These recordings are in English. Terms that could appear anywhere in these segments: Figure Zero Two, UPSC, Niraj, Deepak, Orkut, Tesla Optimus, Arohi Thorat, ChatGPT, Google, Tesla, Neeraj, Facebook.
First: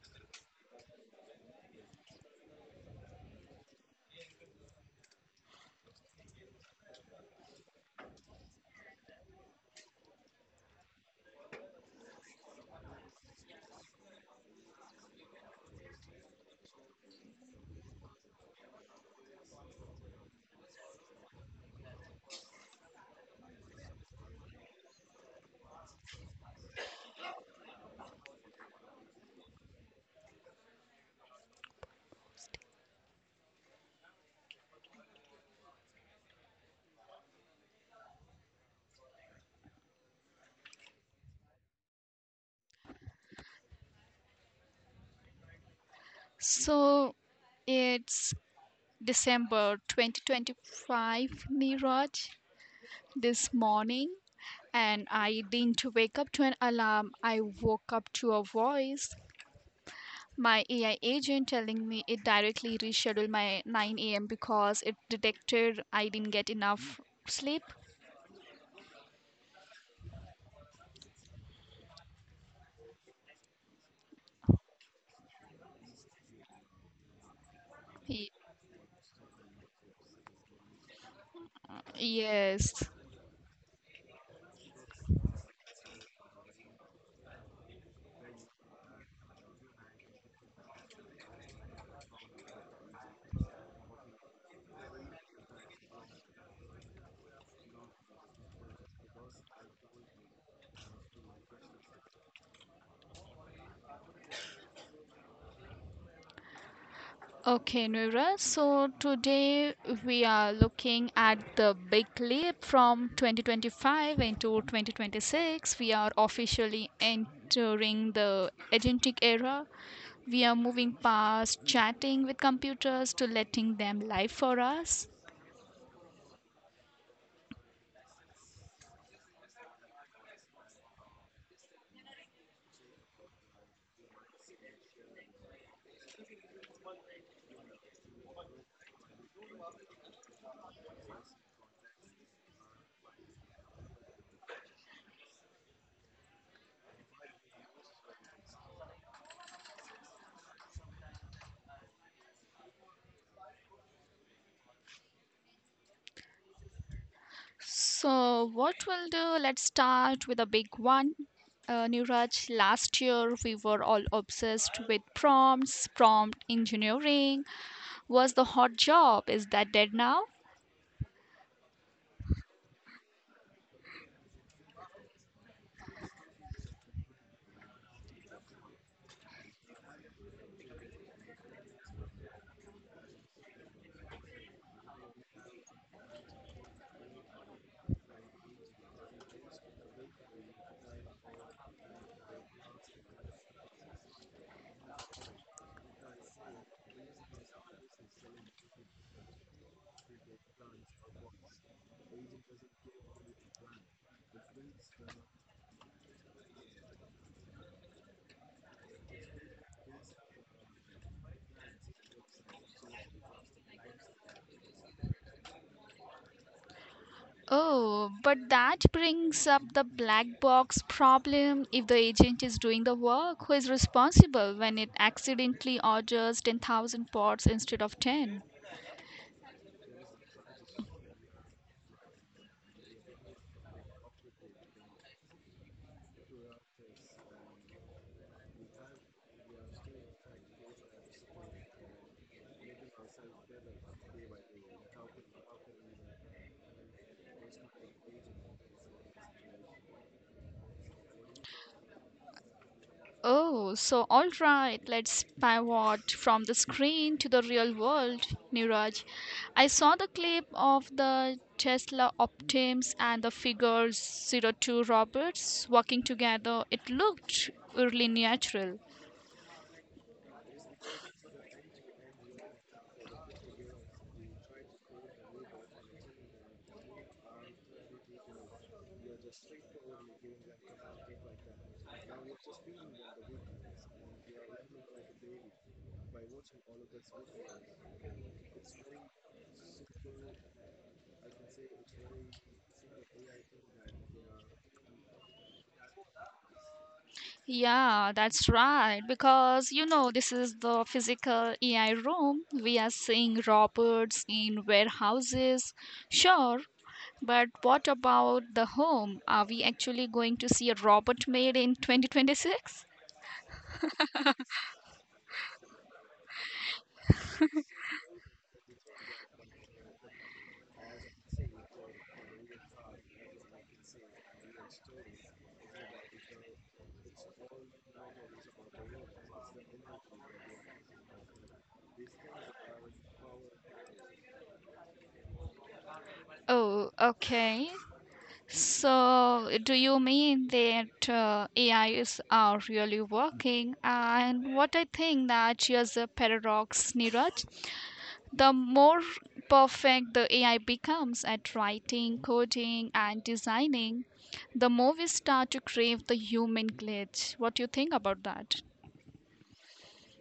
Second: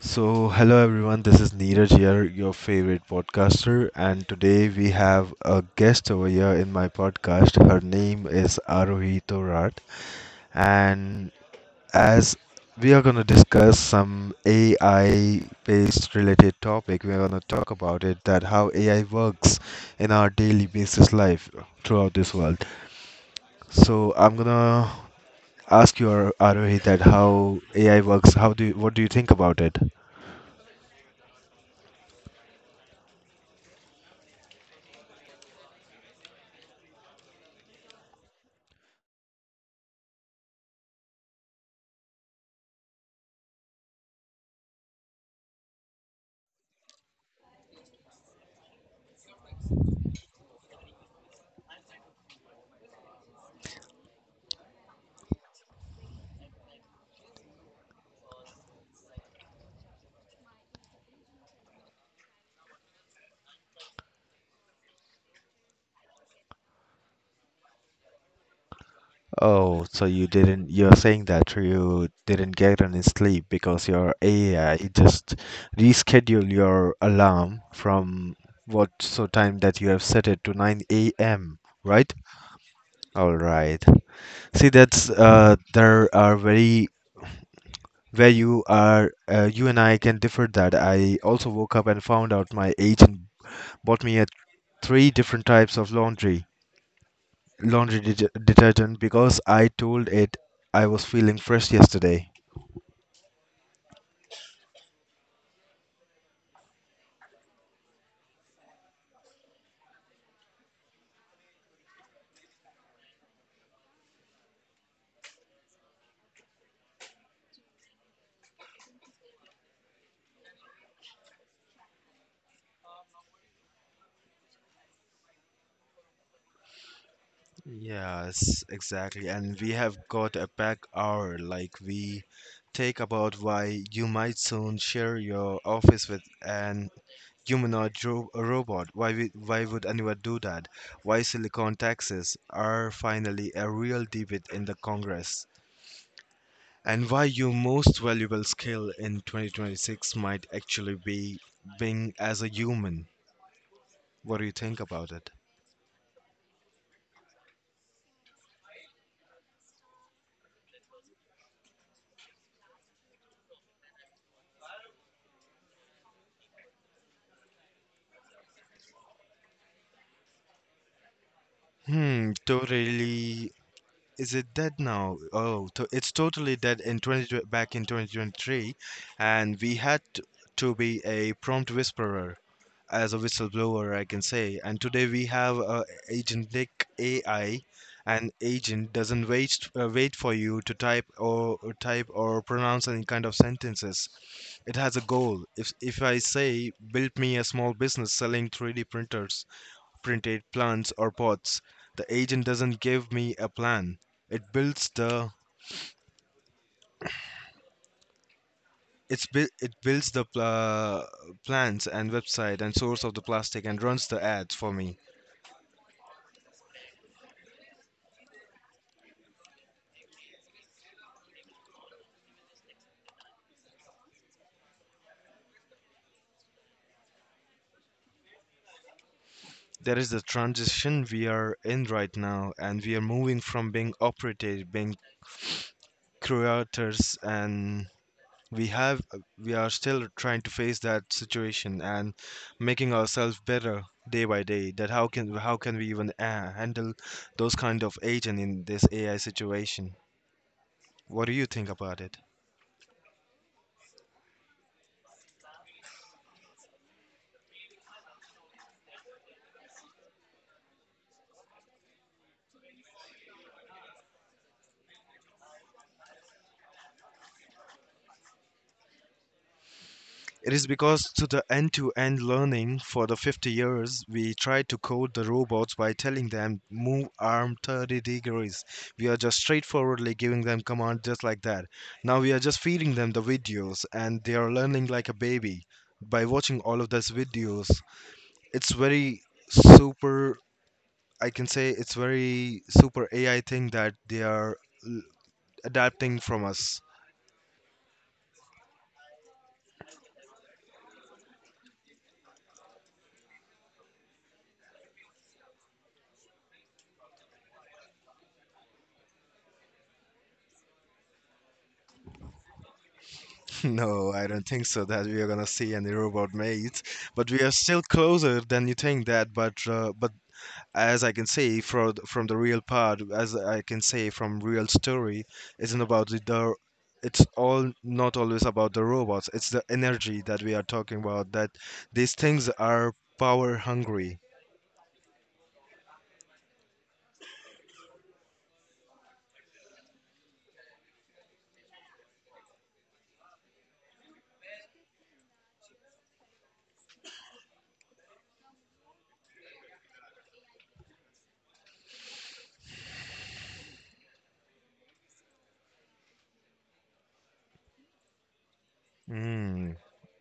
So, hello everyone, this is Neeraj here, your favorite podcaster, and today we have a guest over here in my podcast. Her name is Arohi Thorat, and as we are going to discuss some AI based related topic. We are going to talk about it that how AI works in our daily basis life throughout this world. So, I'm going to ask you Arohi that how AI works, how do you, what do you think about it? So it's December 2025, Niraj, this morning, and I didn't wake up to an alarm. I woke up to a voice. My AI agent telling me it directly rescheduled my 9 a.m. because it detected I didn't get enough sleep. Oh, so you didn't, you're saying that you didn't get any sleep because your AI just rescheduled your alarm Y- from what so time that you have set it to 9 a.m., right? yes. All right. See, that's there are very where you are, you and I can differ that. I also woke up and found out my agent bought me a three different types of laundry, laundry detergent because I told it I was feeling fresh yesterday. Okay, Noora. So today we are looking at the big leap from 2025 into 2026. We are officially entering the agentic era. We are moving past chatting with computers to letting them live for us. Yes, exactly. And we have got a pack hour. Like we take about why you might soon share your office with an robot. Why would anyone do that? Why silicon taxes are finally a real debate in the Congress. And why your most valuable skill in 2026 might actually be being as a human. What do you think about it? So, what we'll do, let's start with a big one. Niraj, last year we were all obsessed with prompts, prompt engineering, was the hot job. Is that dead now? Totally. Is it dead now? It's totally dead in 20, back in 2023, and we had to be a prompt whisperer as a whistleblower, I can say. And today we have agentic AI. An agent doesn't wait for you to type or type or pronounce any kind of sentences. It has a goal. If I say, build me a small business selling 3D printers, printed plans or pots. The agent doesn't give me a plan. It builds the it builds the plans and website and source of the plastic and runs the ads for me. Oh, but that brings up the black box problem. If the agent is doing the work, who is responsible when it accidentally orders 10,000 pots instead of 10? There is the transition we are in right now, and we are moving from being operators, being creators, and we are still trying to face that situation and making ourselves better day by day that how can we even handle those kind of agent in this AI situation. What do you think about it? Oh, so all right, let's pivot from the screen to the real world, Niraj. I saw the clip of the Tesla Optims and the figure 02 Roberts working together. It looked really natural. It is because to the end-to-end learning for the 50 years, we tried to code the robots by telling them move arm 30 degrees. We are just straightforwardly giving them command just like that. Now we are just feeding them the videos and they are learning like a baby by watching all of those videos. It's very super I can say it's very super AI thing that they are l- adapting from us. Yeah, that's right. Because, you know, this is the physical AI room. We are seeing robots in warehouses. Sure, but what about the home? Are we actually going to see a robot made in 2026? No, I don't think so that we are gonna see any robot maids, but we are still closer than you think that. But as I can say from the real part, as I can say from real story, isn't about the it's all not always about the robots. It's the energy that we are talking about. That these things are power hungry. Oh, okay. So, do you mean that A is are really working? And what I think that here's a paradox, Niraj, the more perfect the AI becomes at writing, coding, and designing, the more we start to crave the human glitch. What do you think about that? Mm,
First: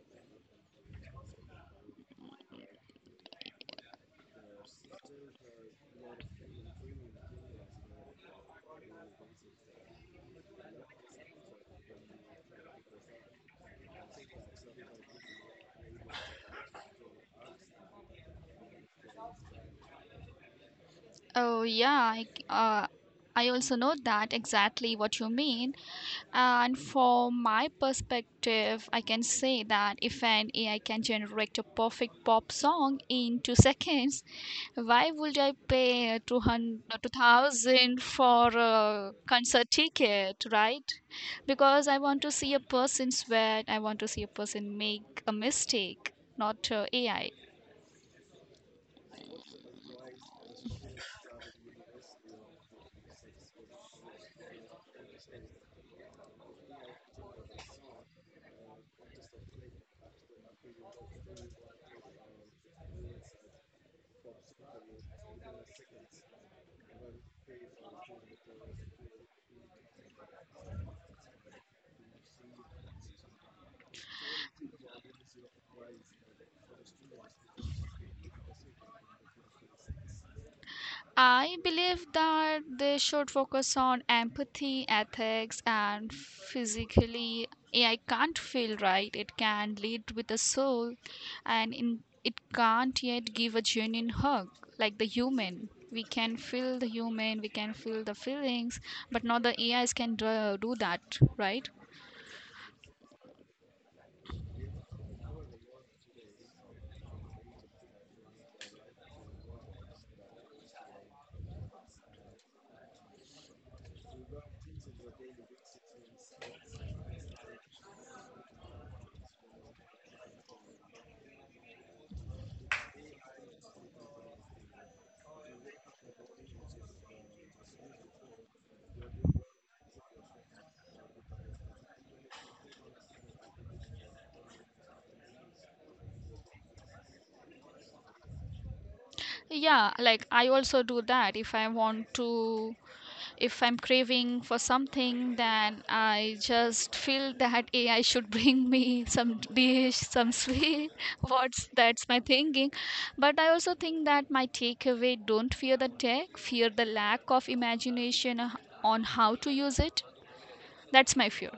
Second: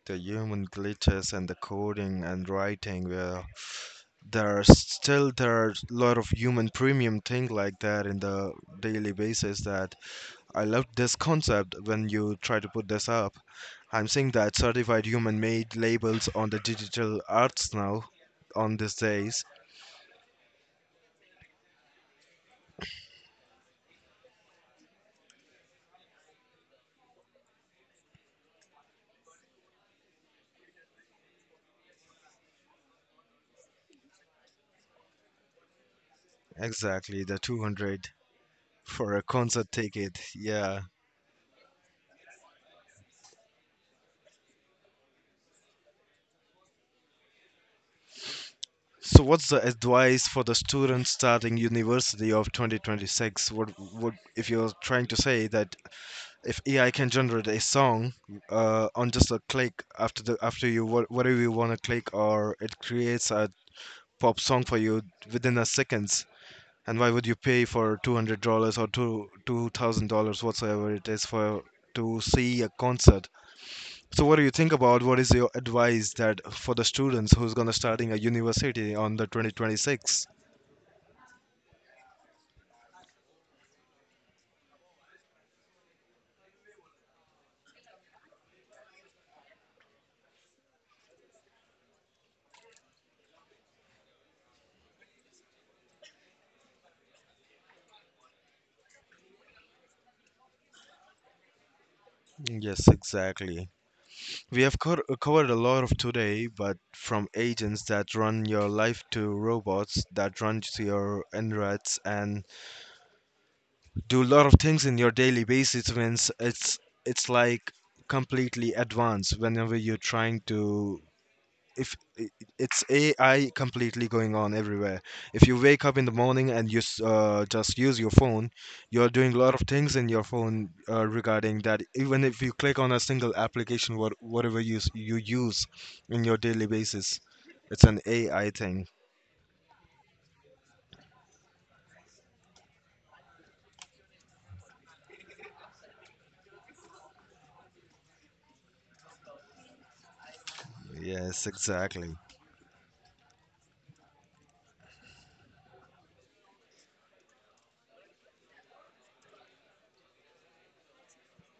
the human glitches and the coding and writing were there's still there's a lot of human premium thing like that in the daily basis that I love this concept when you try to put this up. I'm seeing that certified human made labels on the digital arts now on these days. Oh, yeah, I also know that exactly what you mean. And from my perspective, I can say that if an AI can generate a perfect pop song in 2 seconds, why would I pay two hundred two Exactly, the thousand 200 for a for a concert concert ticket, ticket, yeah. right? Because I want to see a person sweat, I want to see a person make a mistake, not AI. So what's the advice for the students starting university of 2026? What if you're trying to say that if AI can generate a song on just a click after the after whatever you want to click, or it creates a pop song for you within a seconds. And why would you pay for $200 or two thousand dollars whatsoever it is for to see a concert? So what do you think about, what is your advice that for the students who's gonna starting a university on the 2026? I believe that they should focus on empathy, ethics, and physically. AI can't feel right, it can lead with the soul, and in, it can't yet give a genuine hug like the human. We can feel the human, we can feel the feelings, but not the AIs can do that, right? Yes, exactly. We have covered a lot of today, but from agents that run your life to robots that run to your insides and do a lot of things in your daily basis means it's like completely advanced whenever you're trying to if I- it's AI completely going on everywhere. If you wake up in the morning and just use your phone, you're doing a lot of things in your phone regarding that. Even if you click on a single application, whatever you use in your daily basis, it's an AI thing. Yeah, like I also do that if I'm craving for something, then I just feel that AI should bring me some dish, some sweet. Yes, What's that's exactly. my thinking. But I also think that my takeaway, don't fear the tech, fear the lack of imagination on how to use it. That's my fear.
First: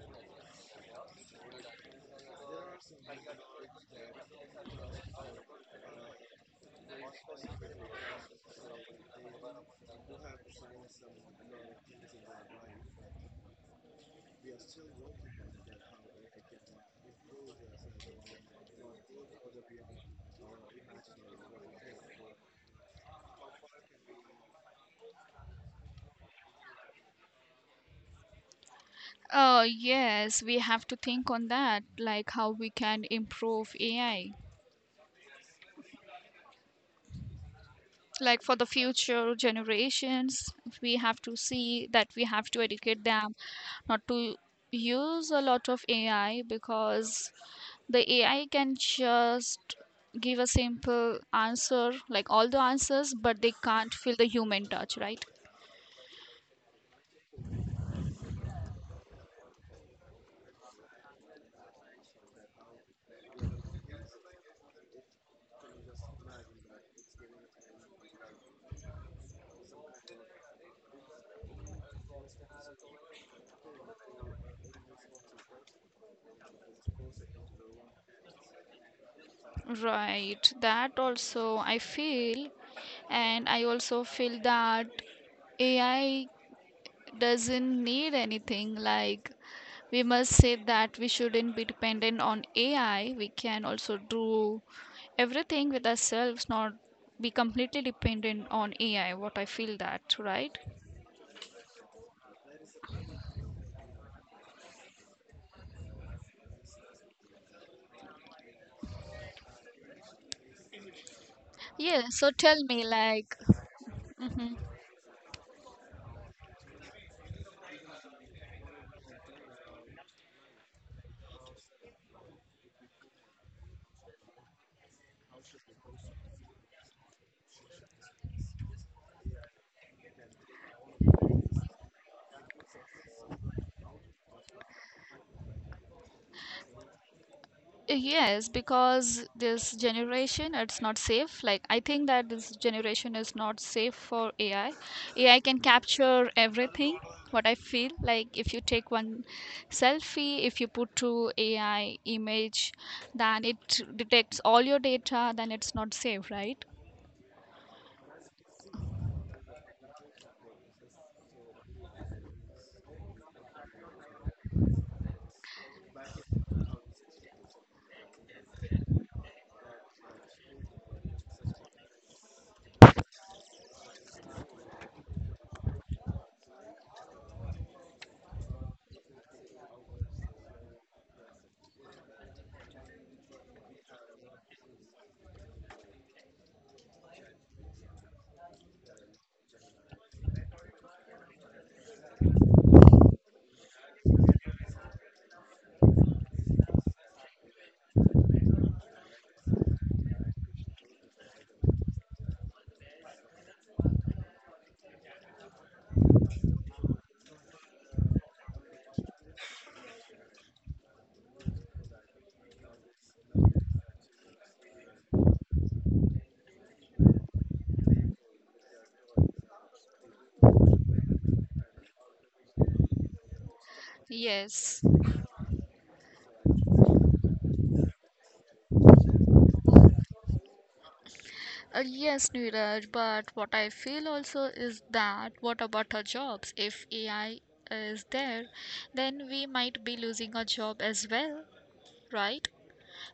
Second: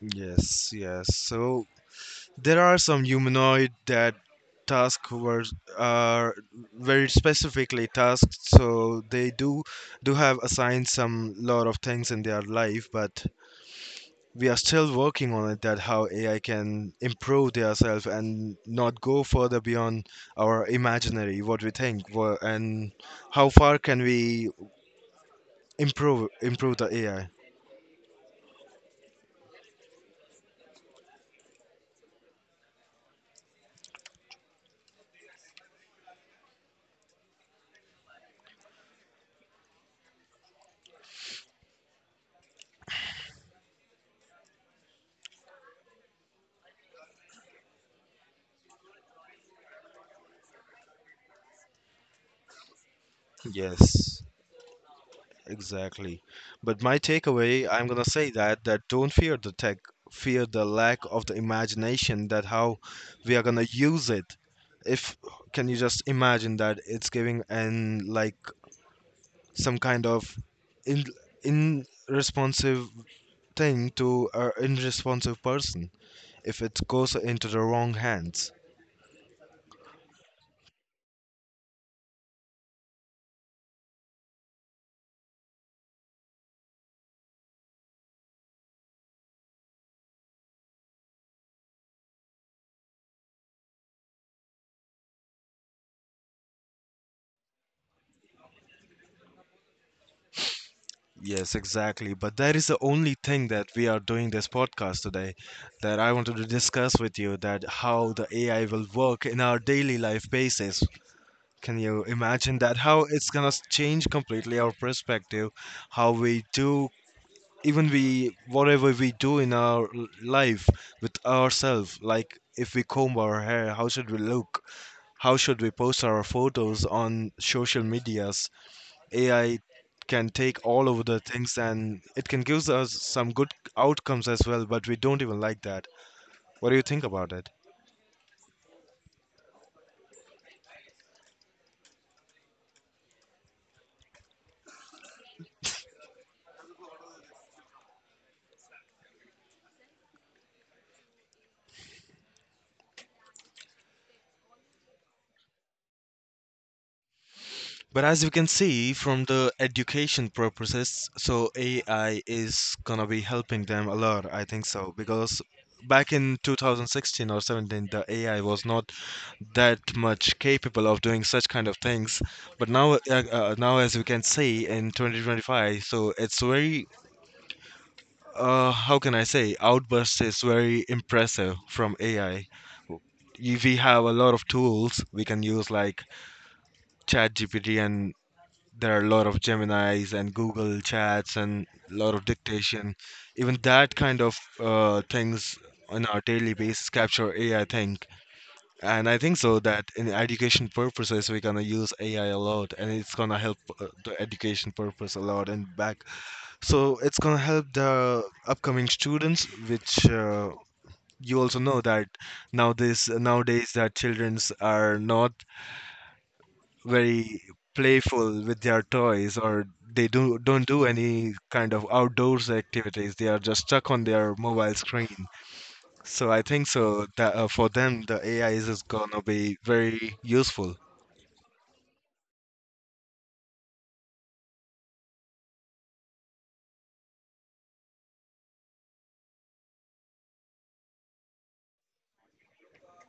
Yes, yes. So there are some humanoid that task were are very specifically tasked, so they do have assigned some lot of things in their life, but we are still working on it that how AI can improve themselves and not go further beyond our imaginary what we think and how far can we improve the AI. Yes, we have to think on that, like how we can improve AI, like for the future generations. We have to see that we have to educate them not to use a lot of AI, because the AI can just give a simple answer, like all the answers, but they can't feel the Yes. human touch, right? Exactly. But my takeaway, I'm gonna say that don't fear the tech, fear the lack of the imagination that how we are gonna use it. If can you just imagine that it's giving an like some kind of in in responsive thing to an irresponsive person if it goes into the wrong hands. Right, that also I feel, and I also feel that AI doesn't need anything. Like, we must say that we shouldn't be dependent on AI. We can also do everything with ourselves, not be completely dependent on AI. What I feel that, right? Yes, exactly. But that is the only thing that we are doing this podcast today, that I wanted to discuss with you that how the AI will work in our daily life basis. Can Yeah, you so imagine tell that me, how it's like. gonna change Mhm. completely our perspective, how we do even we whatever we do in our life with ourselves, like if we comb our hair, how should we look? How should we post our photos on social medias? AI can take all over the things and it can give us some good outcomes as well, but we don't even like that. What do you think about it? Yes, because this generation, it's not safe. Like, I think that this generation is not safe for AI. AI can capture everything, what I feel. Like, if you take one selfie, if you put to AI image, then it detects all your data, then it's not safe, right? But as you can see from the education purposes, so AI is gonna be helping them a lot, I think so, because back in 2016 or 17 the AI was not that much capable of doing such kind of things, but now now as we can see in 2025, so it's very how can I say, outburst is very impressive from AI. We have a lot of tools we can use, like ChatGPT, and there are a lot of Gemini's and Google Chats and a lot of dictation. Even that kind of things on our daily basis capture AI, think. And I think so that in education purposes, we're gonna use AI a lot, and it's gonna help the education purpose a lot and back, so it's gonna help the upcoming students, which you also know that nowadays that childrens are not very playful with their toys, or they do don't do any kind of outdoors activities. They are just stuck on their mobile Yes, screen, so I think so that for them the AI is just gonna be very useful. yes, Neeraj, but what I feel also is that what about our jobs? If AI is there, then we might be losing our job as well. Right?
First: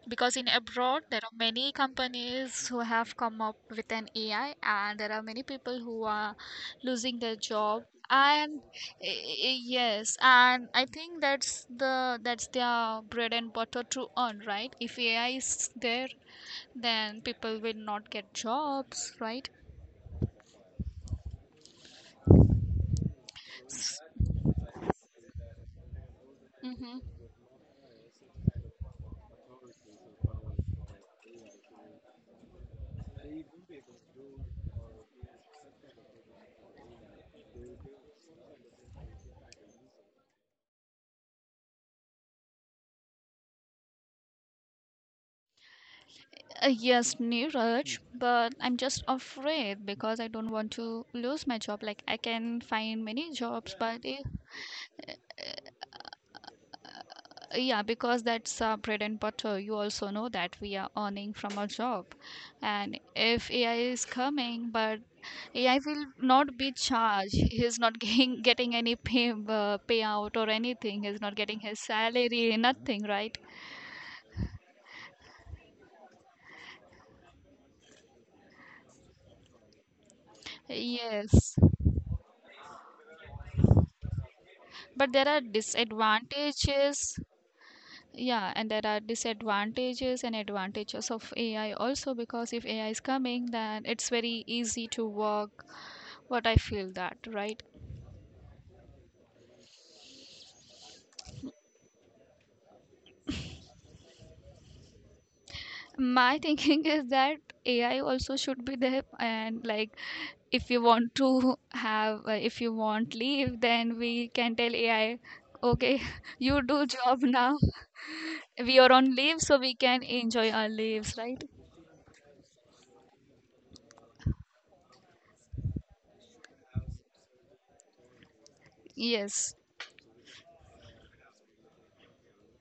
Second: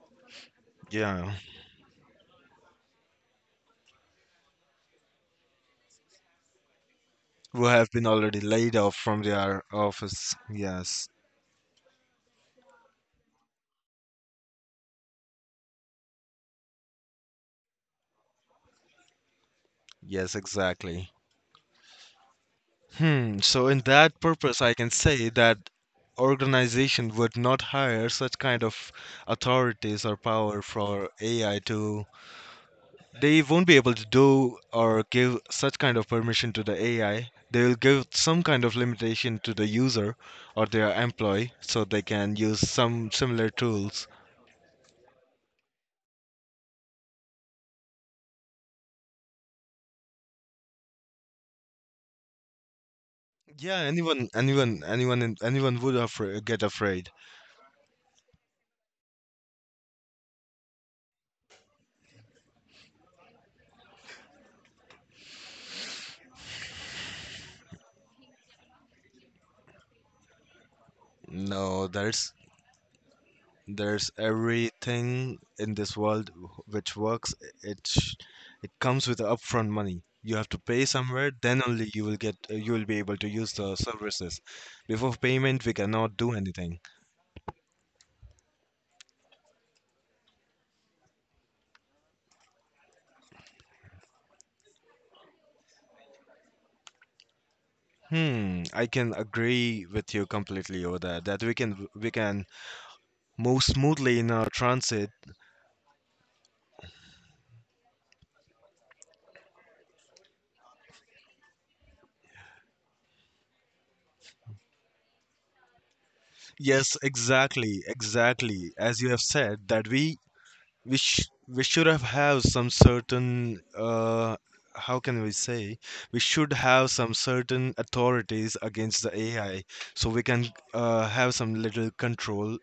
Because in abroad, there Yeah, are many companies who have come up with an AI, and there are many people who are losing their who job. have been already And laid off from their yes, office, and I yes. think that's their bread and butter to earn, right? If AI is there, then people will not get jobs, right? Yes, exactly. So in that purpose, I can say that Mm-hmm. organization would not hire such kind of authorities or power for AI to. They won't be able to do or give such kind of permission to the AI. They will give some kind of limitation to the user or their employee so they can use some similar tools. Yes, Neeraj, but I'm just afraid because I don't want to lose my job. Like I can find many jobs, Yeah, but if, anyone, anyone would get afraid. yeah, because that's bread and butter. You also know that we are earning from our job, and if AI is coming, but AI will not be charged, he's not getting any payout or anything. He's not getting his No, there's salary, nothing, right? There's everything in this world which works. It it comes with upfront money. You have to pay somewhere, Yes, then only you will get you will be able to use the services. but Before there are payment, we cannot do anything. disadvantages, yeah, and there are disadvantages and advantages of AI also, because if AI is coming, then it's very easy to work, what I feel that, right? I can agree with you completely over there that we can move smoothly in our transit. My thinking is that AI also should be there, and like, if you want to have if you want leave, then we can tell AI, okay, you do Yes, job now, exactly. we are As you on have leave, so said, we that can we enjoy our we leaves, sh- right? we should have some certain uh how can we say, we should have some certain authorities against the Yes, AI, so we can have some little control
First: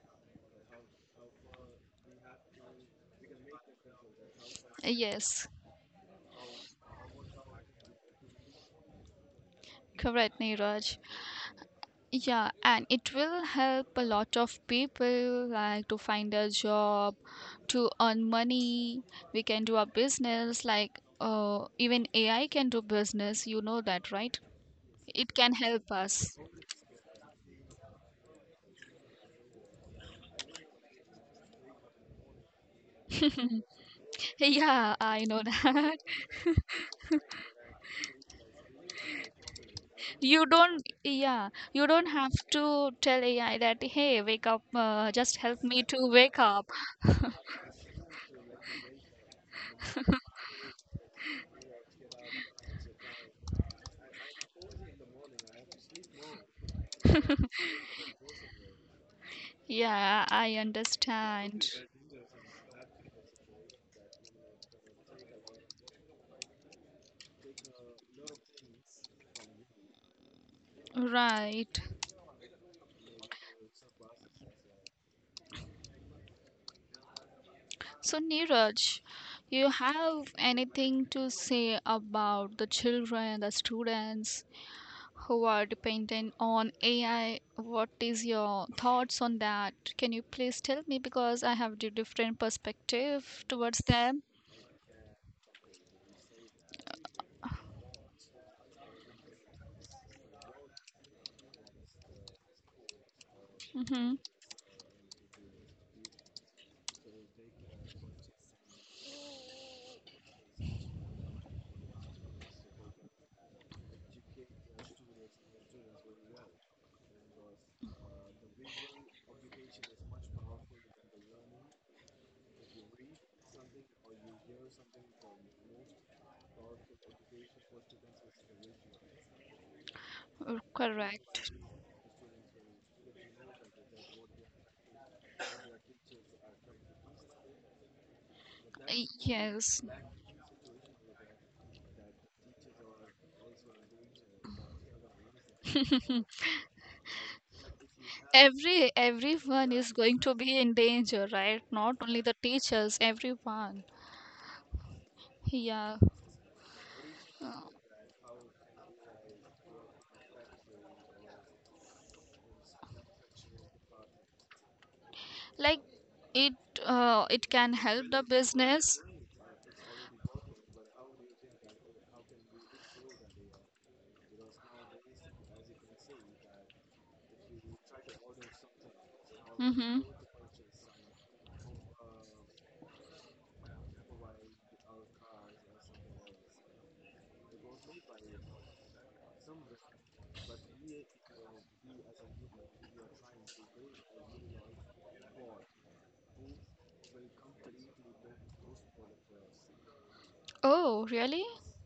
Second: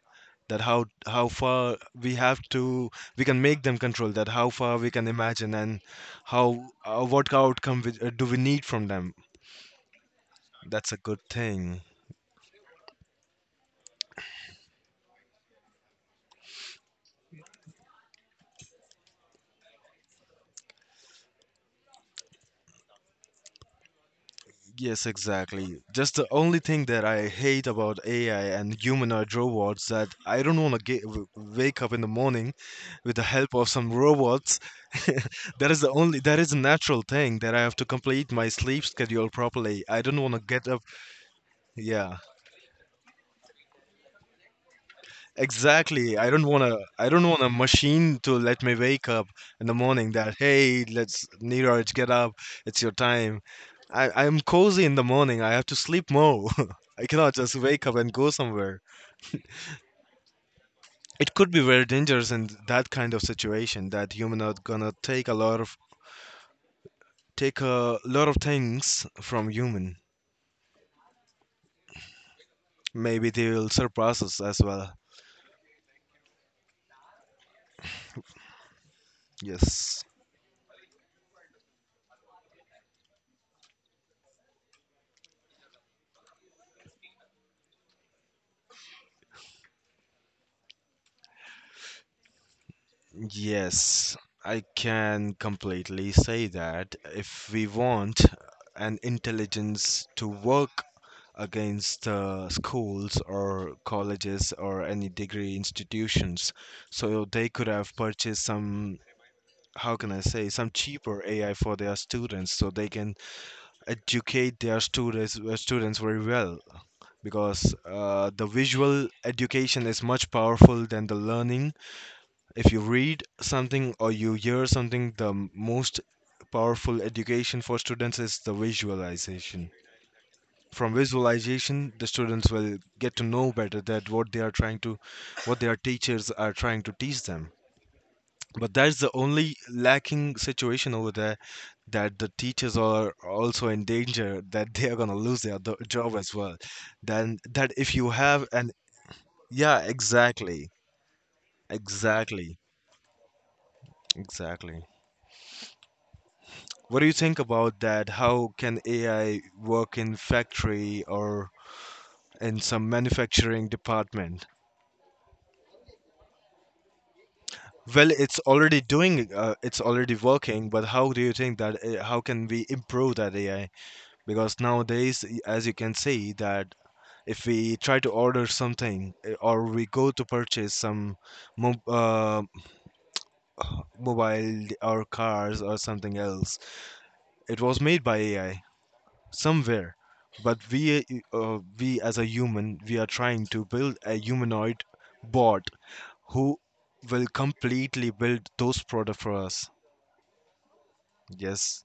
that how far we have to we can make them control that how far we can yes. imagine and how what outcome do we need from them. Correct, That's a Neeraj. good thing. Yeah, and it will help a lot of people, like to find a job, to earn money. We can do a business like even AI can do business. You know that, right? Yes, It can exactly. help Just the us. only thing that I hate about AI and humanoid robots that I don't want to get wake up in the morning with the help of some robots. Yeah, I know That is the that. only, that is a natural thing that I have to complete my sleep schedule properly. I don't want to You get up. don't, yeah, you don't Yeah. have to tell AI that, hey, wake up, just help me to Exactly. Wake up. I don't want a machine to let me wake up in the morning that hey, let's Neeraj get up. It's your time. I I'm cozy in the morning. I have to sleep more. I cannot just wake up and go somewhere. Yeah, I It could be understand. very dangerous in that kind of situation that human are gonna take a lot of take a lot of things from human. Right. Maybe they will surpass us as well. So, Neeraj, you Yes. have anything to say about the children, the students who are dependent on AI? What is your thoughts on that? Can you please tell me, because I have a different perspective towards Yes, them. I can completely say that if we want an intelligence to work against schools or Hmm. colleges or any degree institutions, so they could have purchased some, how can I say, some cheaper AI for their students so they can educate their students very well because the visual education is much powerful than the learning if you read something or you hear something, the most powerful education for students is the visualization. From Correct. visualization, the students will get to know better that what they are trying what their teachers are trying to teach them. But that's the only Yes. lacking situation over there that the teachers are also in danger that they are going to lose their job as well. Then that if you have an, Everyone yeah, is going to be exactly, in danger, right? Not only the exactly, teachers, everyone. exactly. Yeah. What do you think about that? How can AI work in factory or in some manufacturing department? Like it it can help Well, the it's already business. doing, it's already working, but how do you think that, how can we improve that AI? Because nowadays, as you can see, that if we try to order something or we Mm-hmm. go to purchase some mob uh, mobile or cars or something else, it was made by AI somewhere. But we as a human, we are trying to build a humanoid bot who will completely build those products for us. Oh, really? Yes,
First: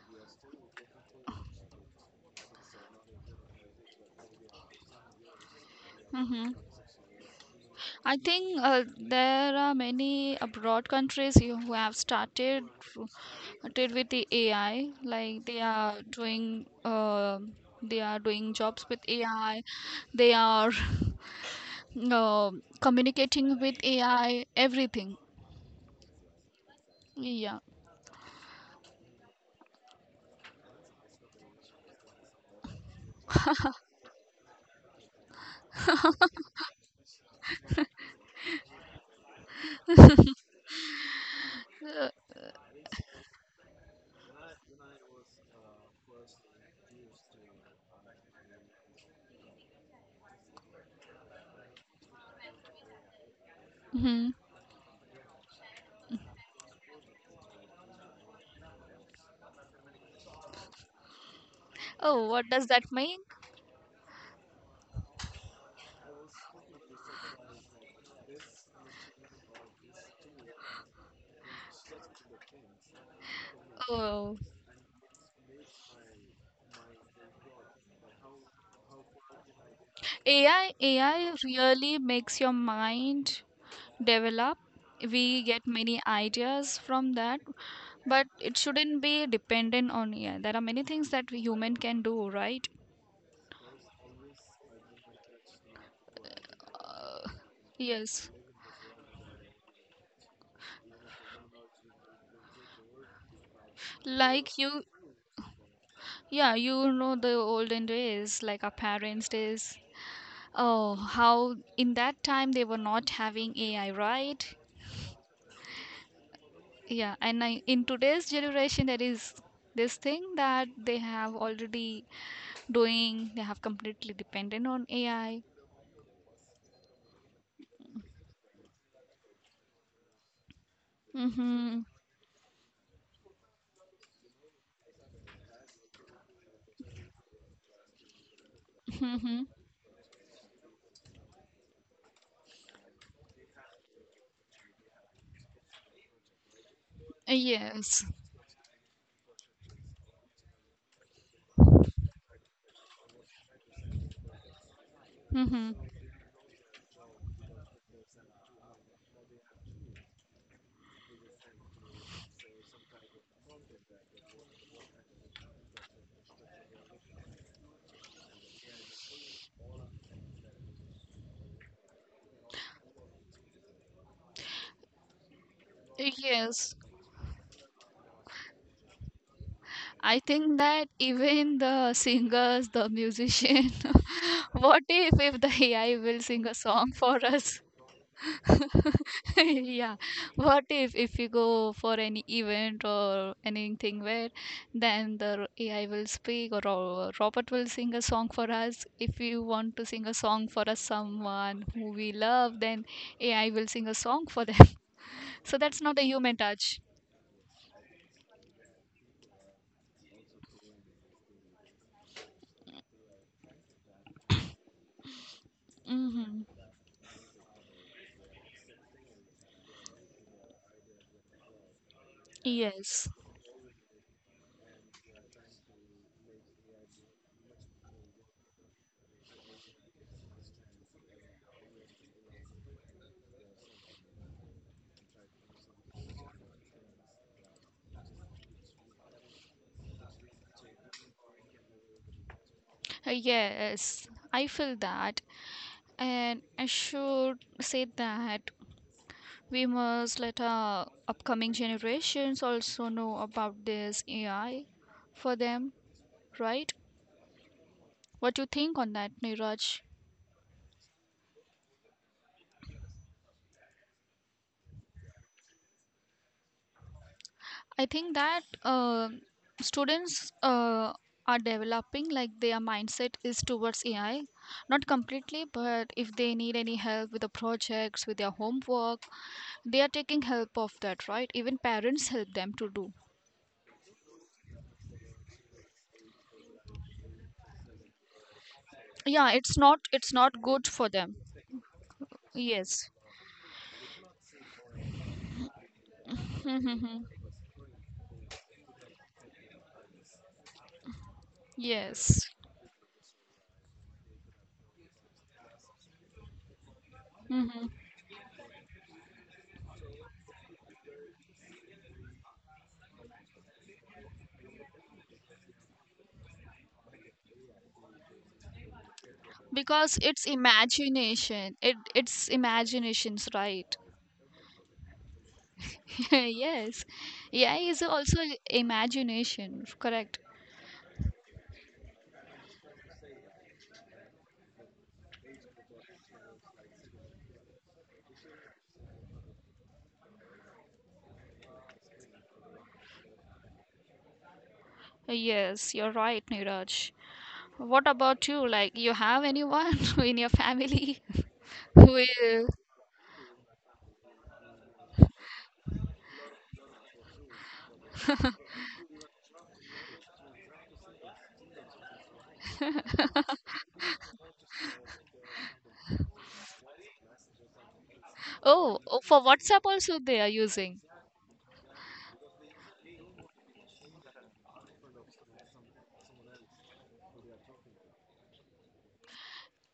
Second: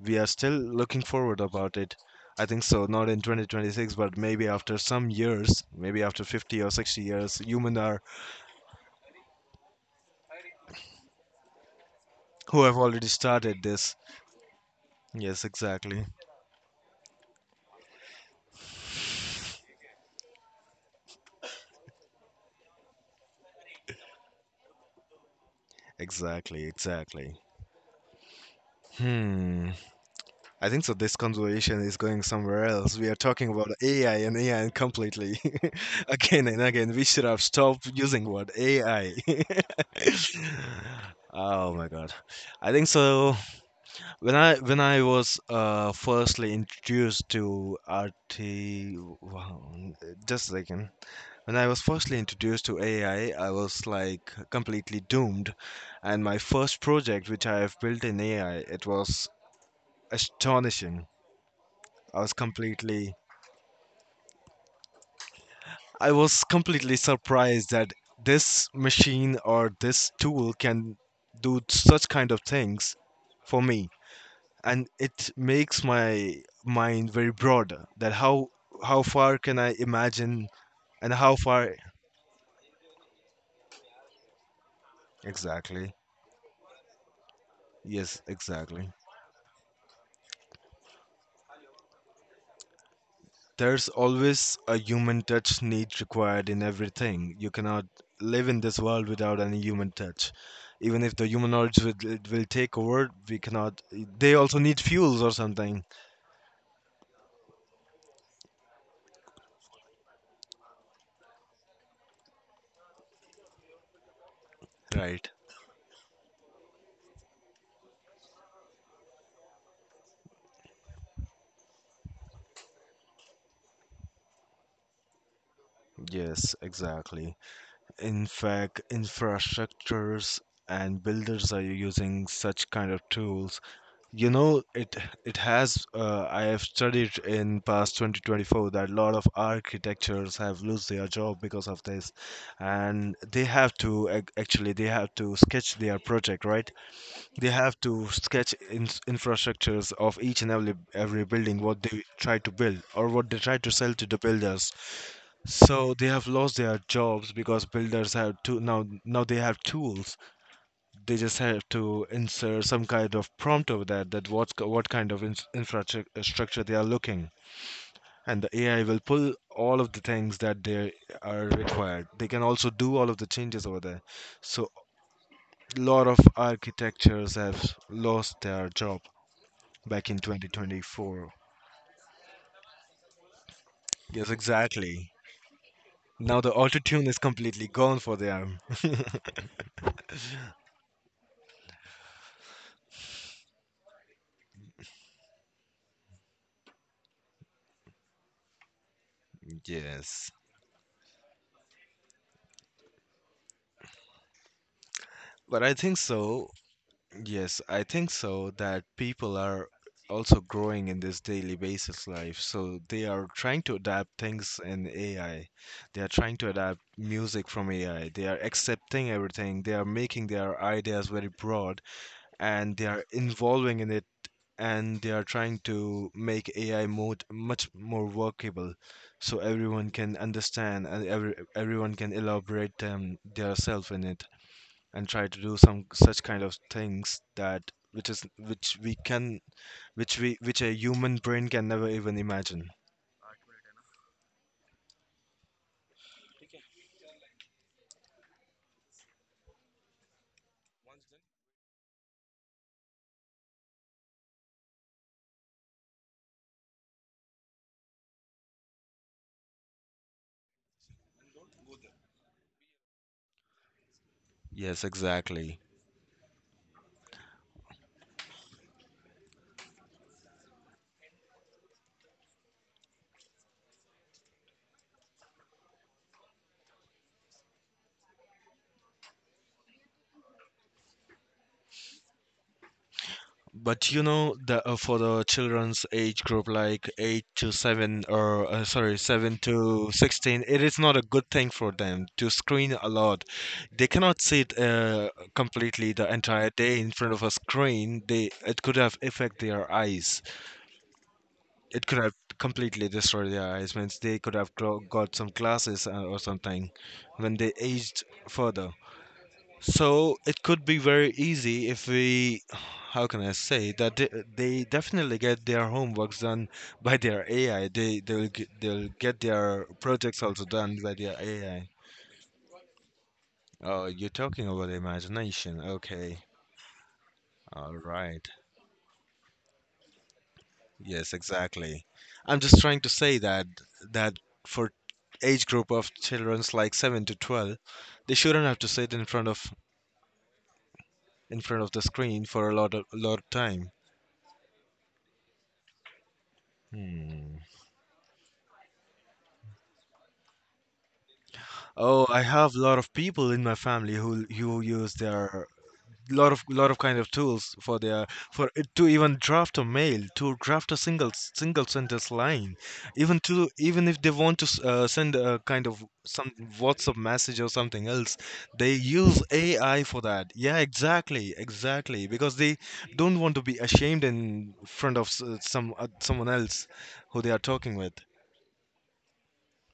we are still looking forward about it. I think so, not in 2026, but maybe after some years, maybe after Mm-hmm. 50 or 60 years, human are I think there are many abroad countries who have who started have already started started this. with the AI. Like Yes, they are exactly. doing, uh, they are doing jobs with AI. They are uh, communicating with AI. Everything. Exactly, exactly. Yeah. Hmm. I think so. This conversation is going somewhere else. We are talking about AI and AI and completely again and again. We should have stopped using word AI. Oh my Uh, god, I think so. When I was firstly introduced to RT, wow, just a second. When I was firstly introduced to AI, I was mhm. like completely doomed, and my first project which I have built in AI, it was astonishing. I Oh, was what does that completely mean? I was completely surprised that this machine or this tool can do such kind of things for me, Oh, and it makes my mind very broad that how far can I imagine AI and how AI far, really makes your mind develop. We get exactly, many ideas from that, yes, but it exactly. shouldn't be dependent on AI. There are many things that we human can do, right? There's always a human touch need required in uh, everything. You cannot yes. live in this world without any human touch. Even if the humanoids will, it will take over, we cannot. They also Like need you, fuels or something. yeah, you know the olden days, like our parents' days. Oh, how in that time they were not having AI, right? Right. Yeah, and I, in today's generation, there is this thing that they have already doing, they have completely dependent on AI. Yes, exactly. In fact, infrastructures and builders are Mm-hmm. using such kind of tools. You know, it has. I have studied in past 2024 that a lot of Mm-hmm. architectures have lost their job because of this, and they have to actually they have to sketch their project, right? They have to Yes. sketch in, infrastructures of each and every building what they try to build or what they try to sell to the builders. Mm-hmm. So they have lost their jobs because builders have to now they have tools. They just have to insert some kind of prompt over that that what kind of infrastructure they are looking, and the AI will pull all of the things that they are required. They can also do all of the changes over there. So a lot of Yes. architectures have lost their job back in I think that 2024. even the singers, the musician, Yes, what exactly. if the AI will Now sing the a auto song tune is for us? completely gone for them. Yeah. What if we go for any event or anything, where then the AI will speak or, Robert will sing a song for us. If we want to sing a Yes, song for us someone who we love, then AI will sing a song for them. So but I that's not think a human so. touch. Yes, I think so that people are also growing in this daily basis life. So they are trying to adapt things in AI. They are trying Mm-hmm. to adapt music from AI. They are accepting everything. They are making their ideas very broad and they are Yes. involving in it and they are trying to make AI mode much more workable so everyone can understand and everyone can elaborate their self in it and try to do some such kind of things that which is which we can which we which a human brain can never even imagine. Yes, I feel that, and I should say that we must let our upcoming generations also know about this AI for them, right? What do you think on that, Niraj? Yes, exactly. I think that students are developing, like their mindset is towards AI, not completely, but if they need any help with the projects, with their homework, they are taking help of that, right? Even parents help them to do. But you know, the for the children's age group like 8 to 7, or sorry, Yeah, 7 it's not to it's 16, not it good is for not a them. good thing for them to screen a Yes. lot. They cannot sit completely the entire day in front of a screen. They, it could have affect their eyes. It could have Yes. completely destroyed their eyes. Means they could have got some glasses or something when they Hmm. aged further. So it could be very easy if we, how can I say that they definitely get their homeworks done by their AI. They'll get their Because projects it's also done by their imagination, AI. it's imaginations, right? Oh, you're talking about imagination. Okay, Yes. AI all is also right. imagination, correct. Yes, exactly. I'm just trying to say that that for age group of childrens like 7 to 12, they shouldn't have to sit in front of the screen for a lot of time. Yes, you're right, Niraj. Hmm. What about you, like, you have anyone in your family who Oh, I is? have a lot of people in my family who use their lot of kind of tools for their for it to even draft a mail, to draft a single sentence line, even if they want to send a kind of some whatsapp message or something else. They Oh, for use WhatsApp AI also for they are that, yeah, using. exactly, exactly, because they don't want to be ashamed in front of someone else who they are talking with.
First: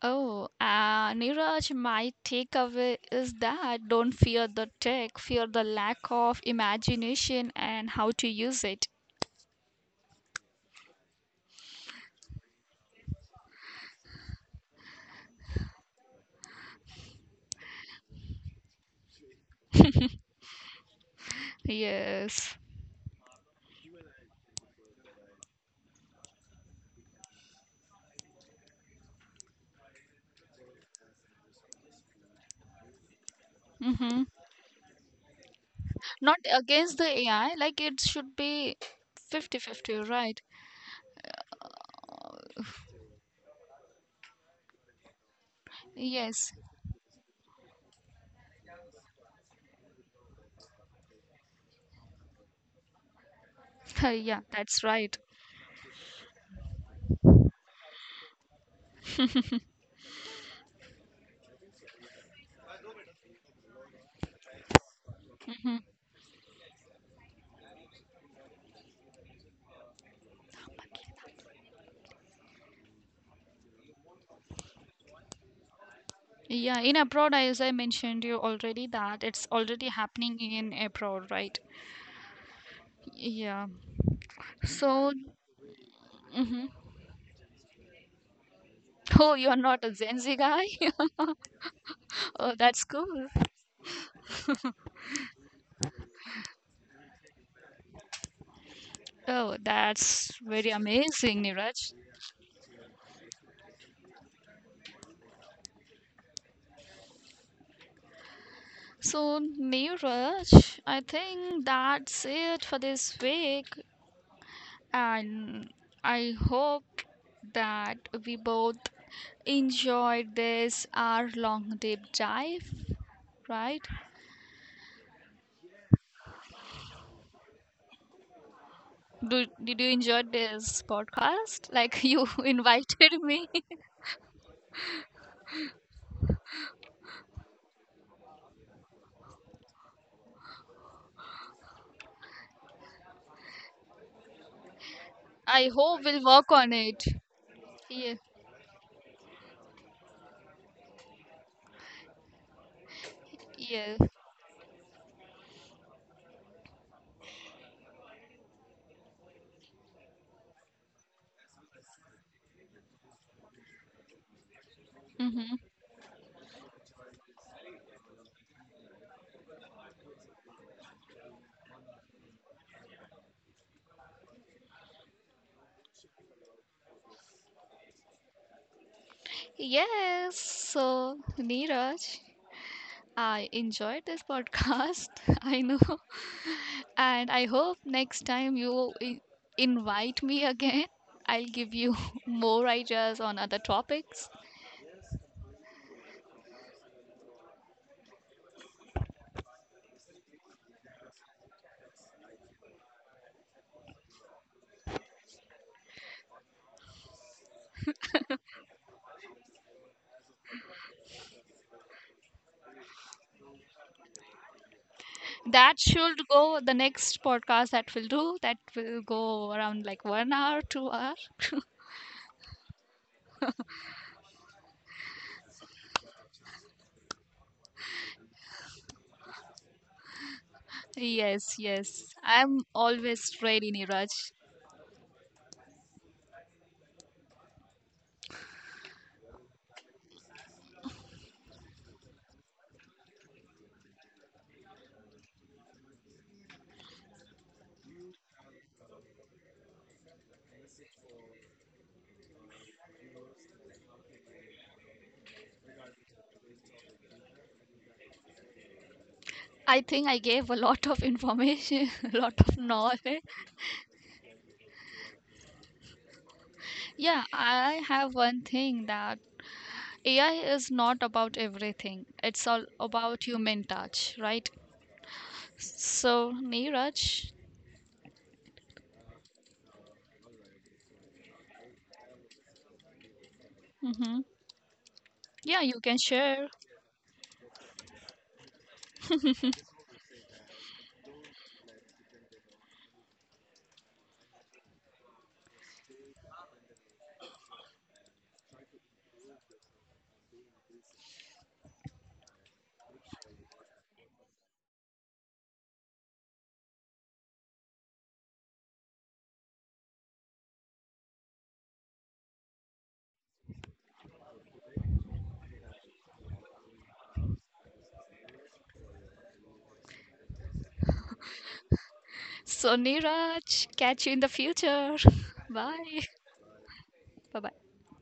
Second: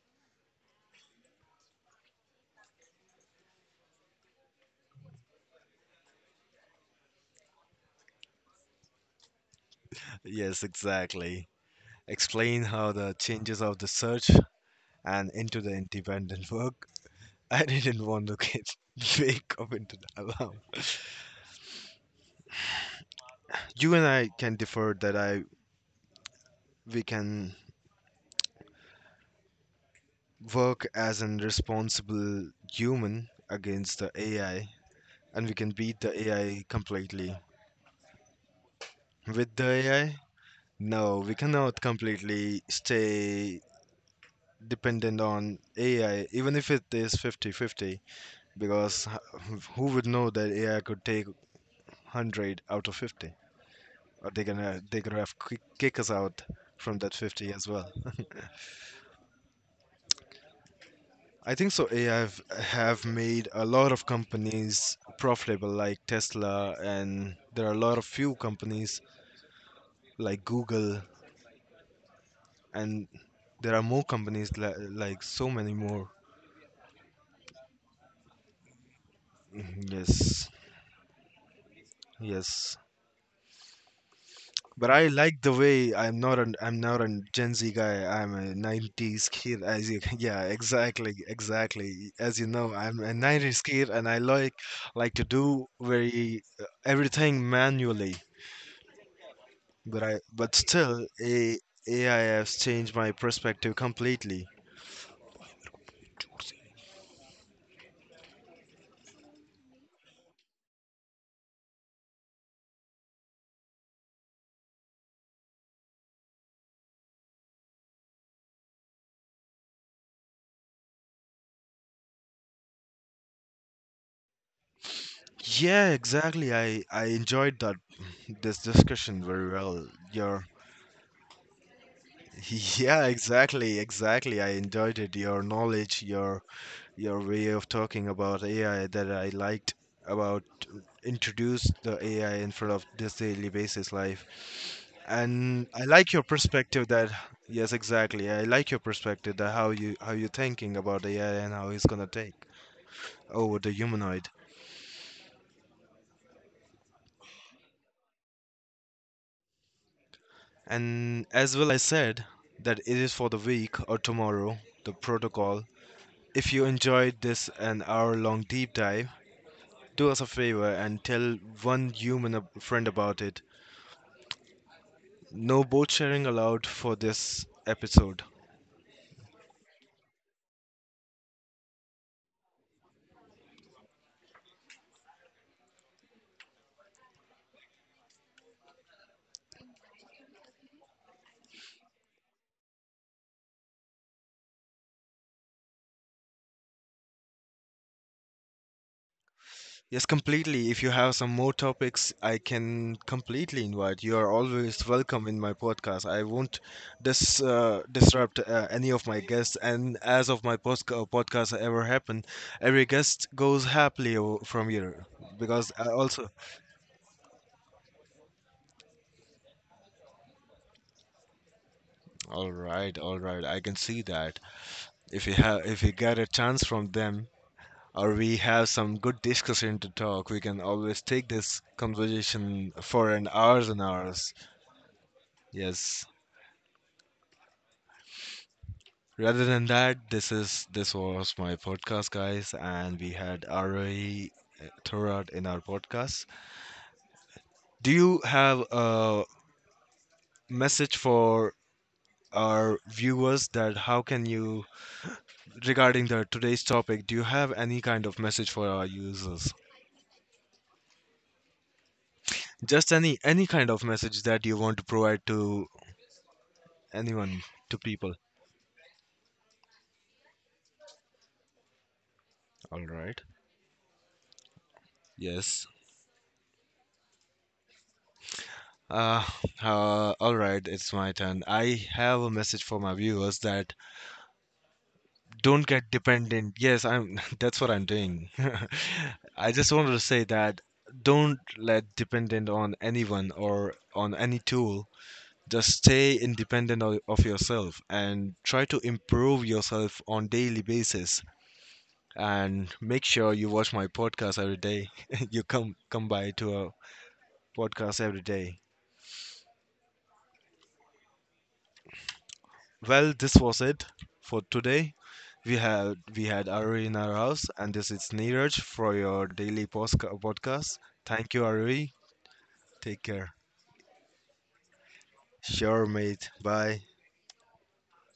Oh, Neeraj, my takeaway is that don't fear the tech, fear the lack of imagination and how to use it. Yes, exactly. Explain how the changes of the search and into the independent work. I didn't want to get wake up into the alarm. Yes. You and I can differ that I we can work as an responsible human against the Mm-hmm. AI, and we can beat the Not AI against the completely. AI, like it should be With the 50-50, AI, right? no, we cannot completely stay dependent on AI Yes. even if it is 50-50, because who would know that AI could take 100 out of 50, or Yeah, they can that's they right. could have kick us out from that 50 as well. I think so. AI have made a lot of companies profitable, like Tesla, and there are a lot of few companies like Google, and there are more companies like so many more. Yeah, in abroad, as I mentioned you already, that it's already Mhm. happening Yes, in abroad, right? yes. Yeah. But I So. like the way, Hmm. I'm not a Gen Z guy. I'm a 90s Oh, you're kid. not a As you, Gen Z yeah, guy? exactly, exactly. As you Oh, know, that's I'm a cool. 90s kid, and I like to do very everything manually. Oh, But that's very still, amazing, a Neeraj. AI has changed my perspective completely. So, Neeraj, I think that's it for this week, and I hope that we both enjoyed this hour-long deep dive, right? Yeah, exactly. I enjoyed that this discussion Do, very did well. you enjoy Your this podcast? Like you yeah, invited me. exactly, exactly. I enjoyed it. Your knowledge, your way of talking about AI that I liked about introduce the AI in front of this daily basis life. I And I hope like we'll your work on perspective it. that yes, Yeah, exactly. I like your perspective that how you thinking about AI and how it's gonna take. Oh, the yeah. humanoid. And as well, I said that it is for the week or tomorrow, the Mm-hmm. protocol. If you enjoyed this an hour long deep dive, do us a favor and tell one human friend about it. No boat sharing allowed for this episode. Yes. So, Neeraj, I enjoyed this podcast. I know. And I hope next time you invite me again, I'll give you more ideas on other topics. Yes, completely. If you have some more topics, I can completely invite. You are always welcome in my podcast. I won't disrupt any of my guests. And as of my post podcast ever happened, every guest goes happily from here, because That I also. should go the next podcast that we will do. That will go around like 1 hour, 2 hour. All right, all right. I can see that. If you have, if you get a chance from them, or we have some good discussion to talk, we can always take Yes, this yes. I'm conversation for an always hours ready, and hours. Niraj. Yes. Rather than that, this was my podcast, guys, and we had Arai Thorat in our podcast. Do you have a message for our viewers that how can you regarding the today's topic? Do you have any kind of message for our users? I think I gave a lot of information, a lot of Just any knowledge. any kind of message that you want to provide to Yeah, anyone, to I people. have one thing that AI is not about everything. It's all All right. about human touch, right? Yes. So, Neeraj. Uh, all right, it's my turn. I have a message for my viewers that hmm yeah, don't you get can share. dependent, yes, I'm that's what I'm doing. I just wanted to say that don't let dependent on anyone or on any tool. Just stay independent of yourself and try to improve yourself on daily basis, and make sure you watch my podcast every day. You come by to a podcast every day. Well, this was it for today. We had Aruri in our house, and this is Neeraj for your daily podcast. Thank you, Aruri. So, Take care. Neeraj, catch you in the future. Sure, Bye. mate. Bye. Bye bye.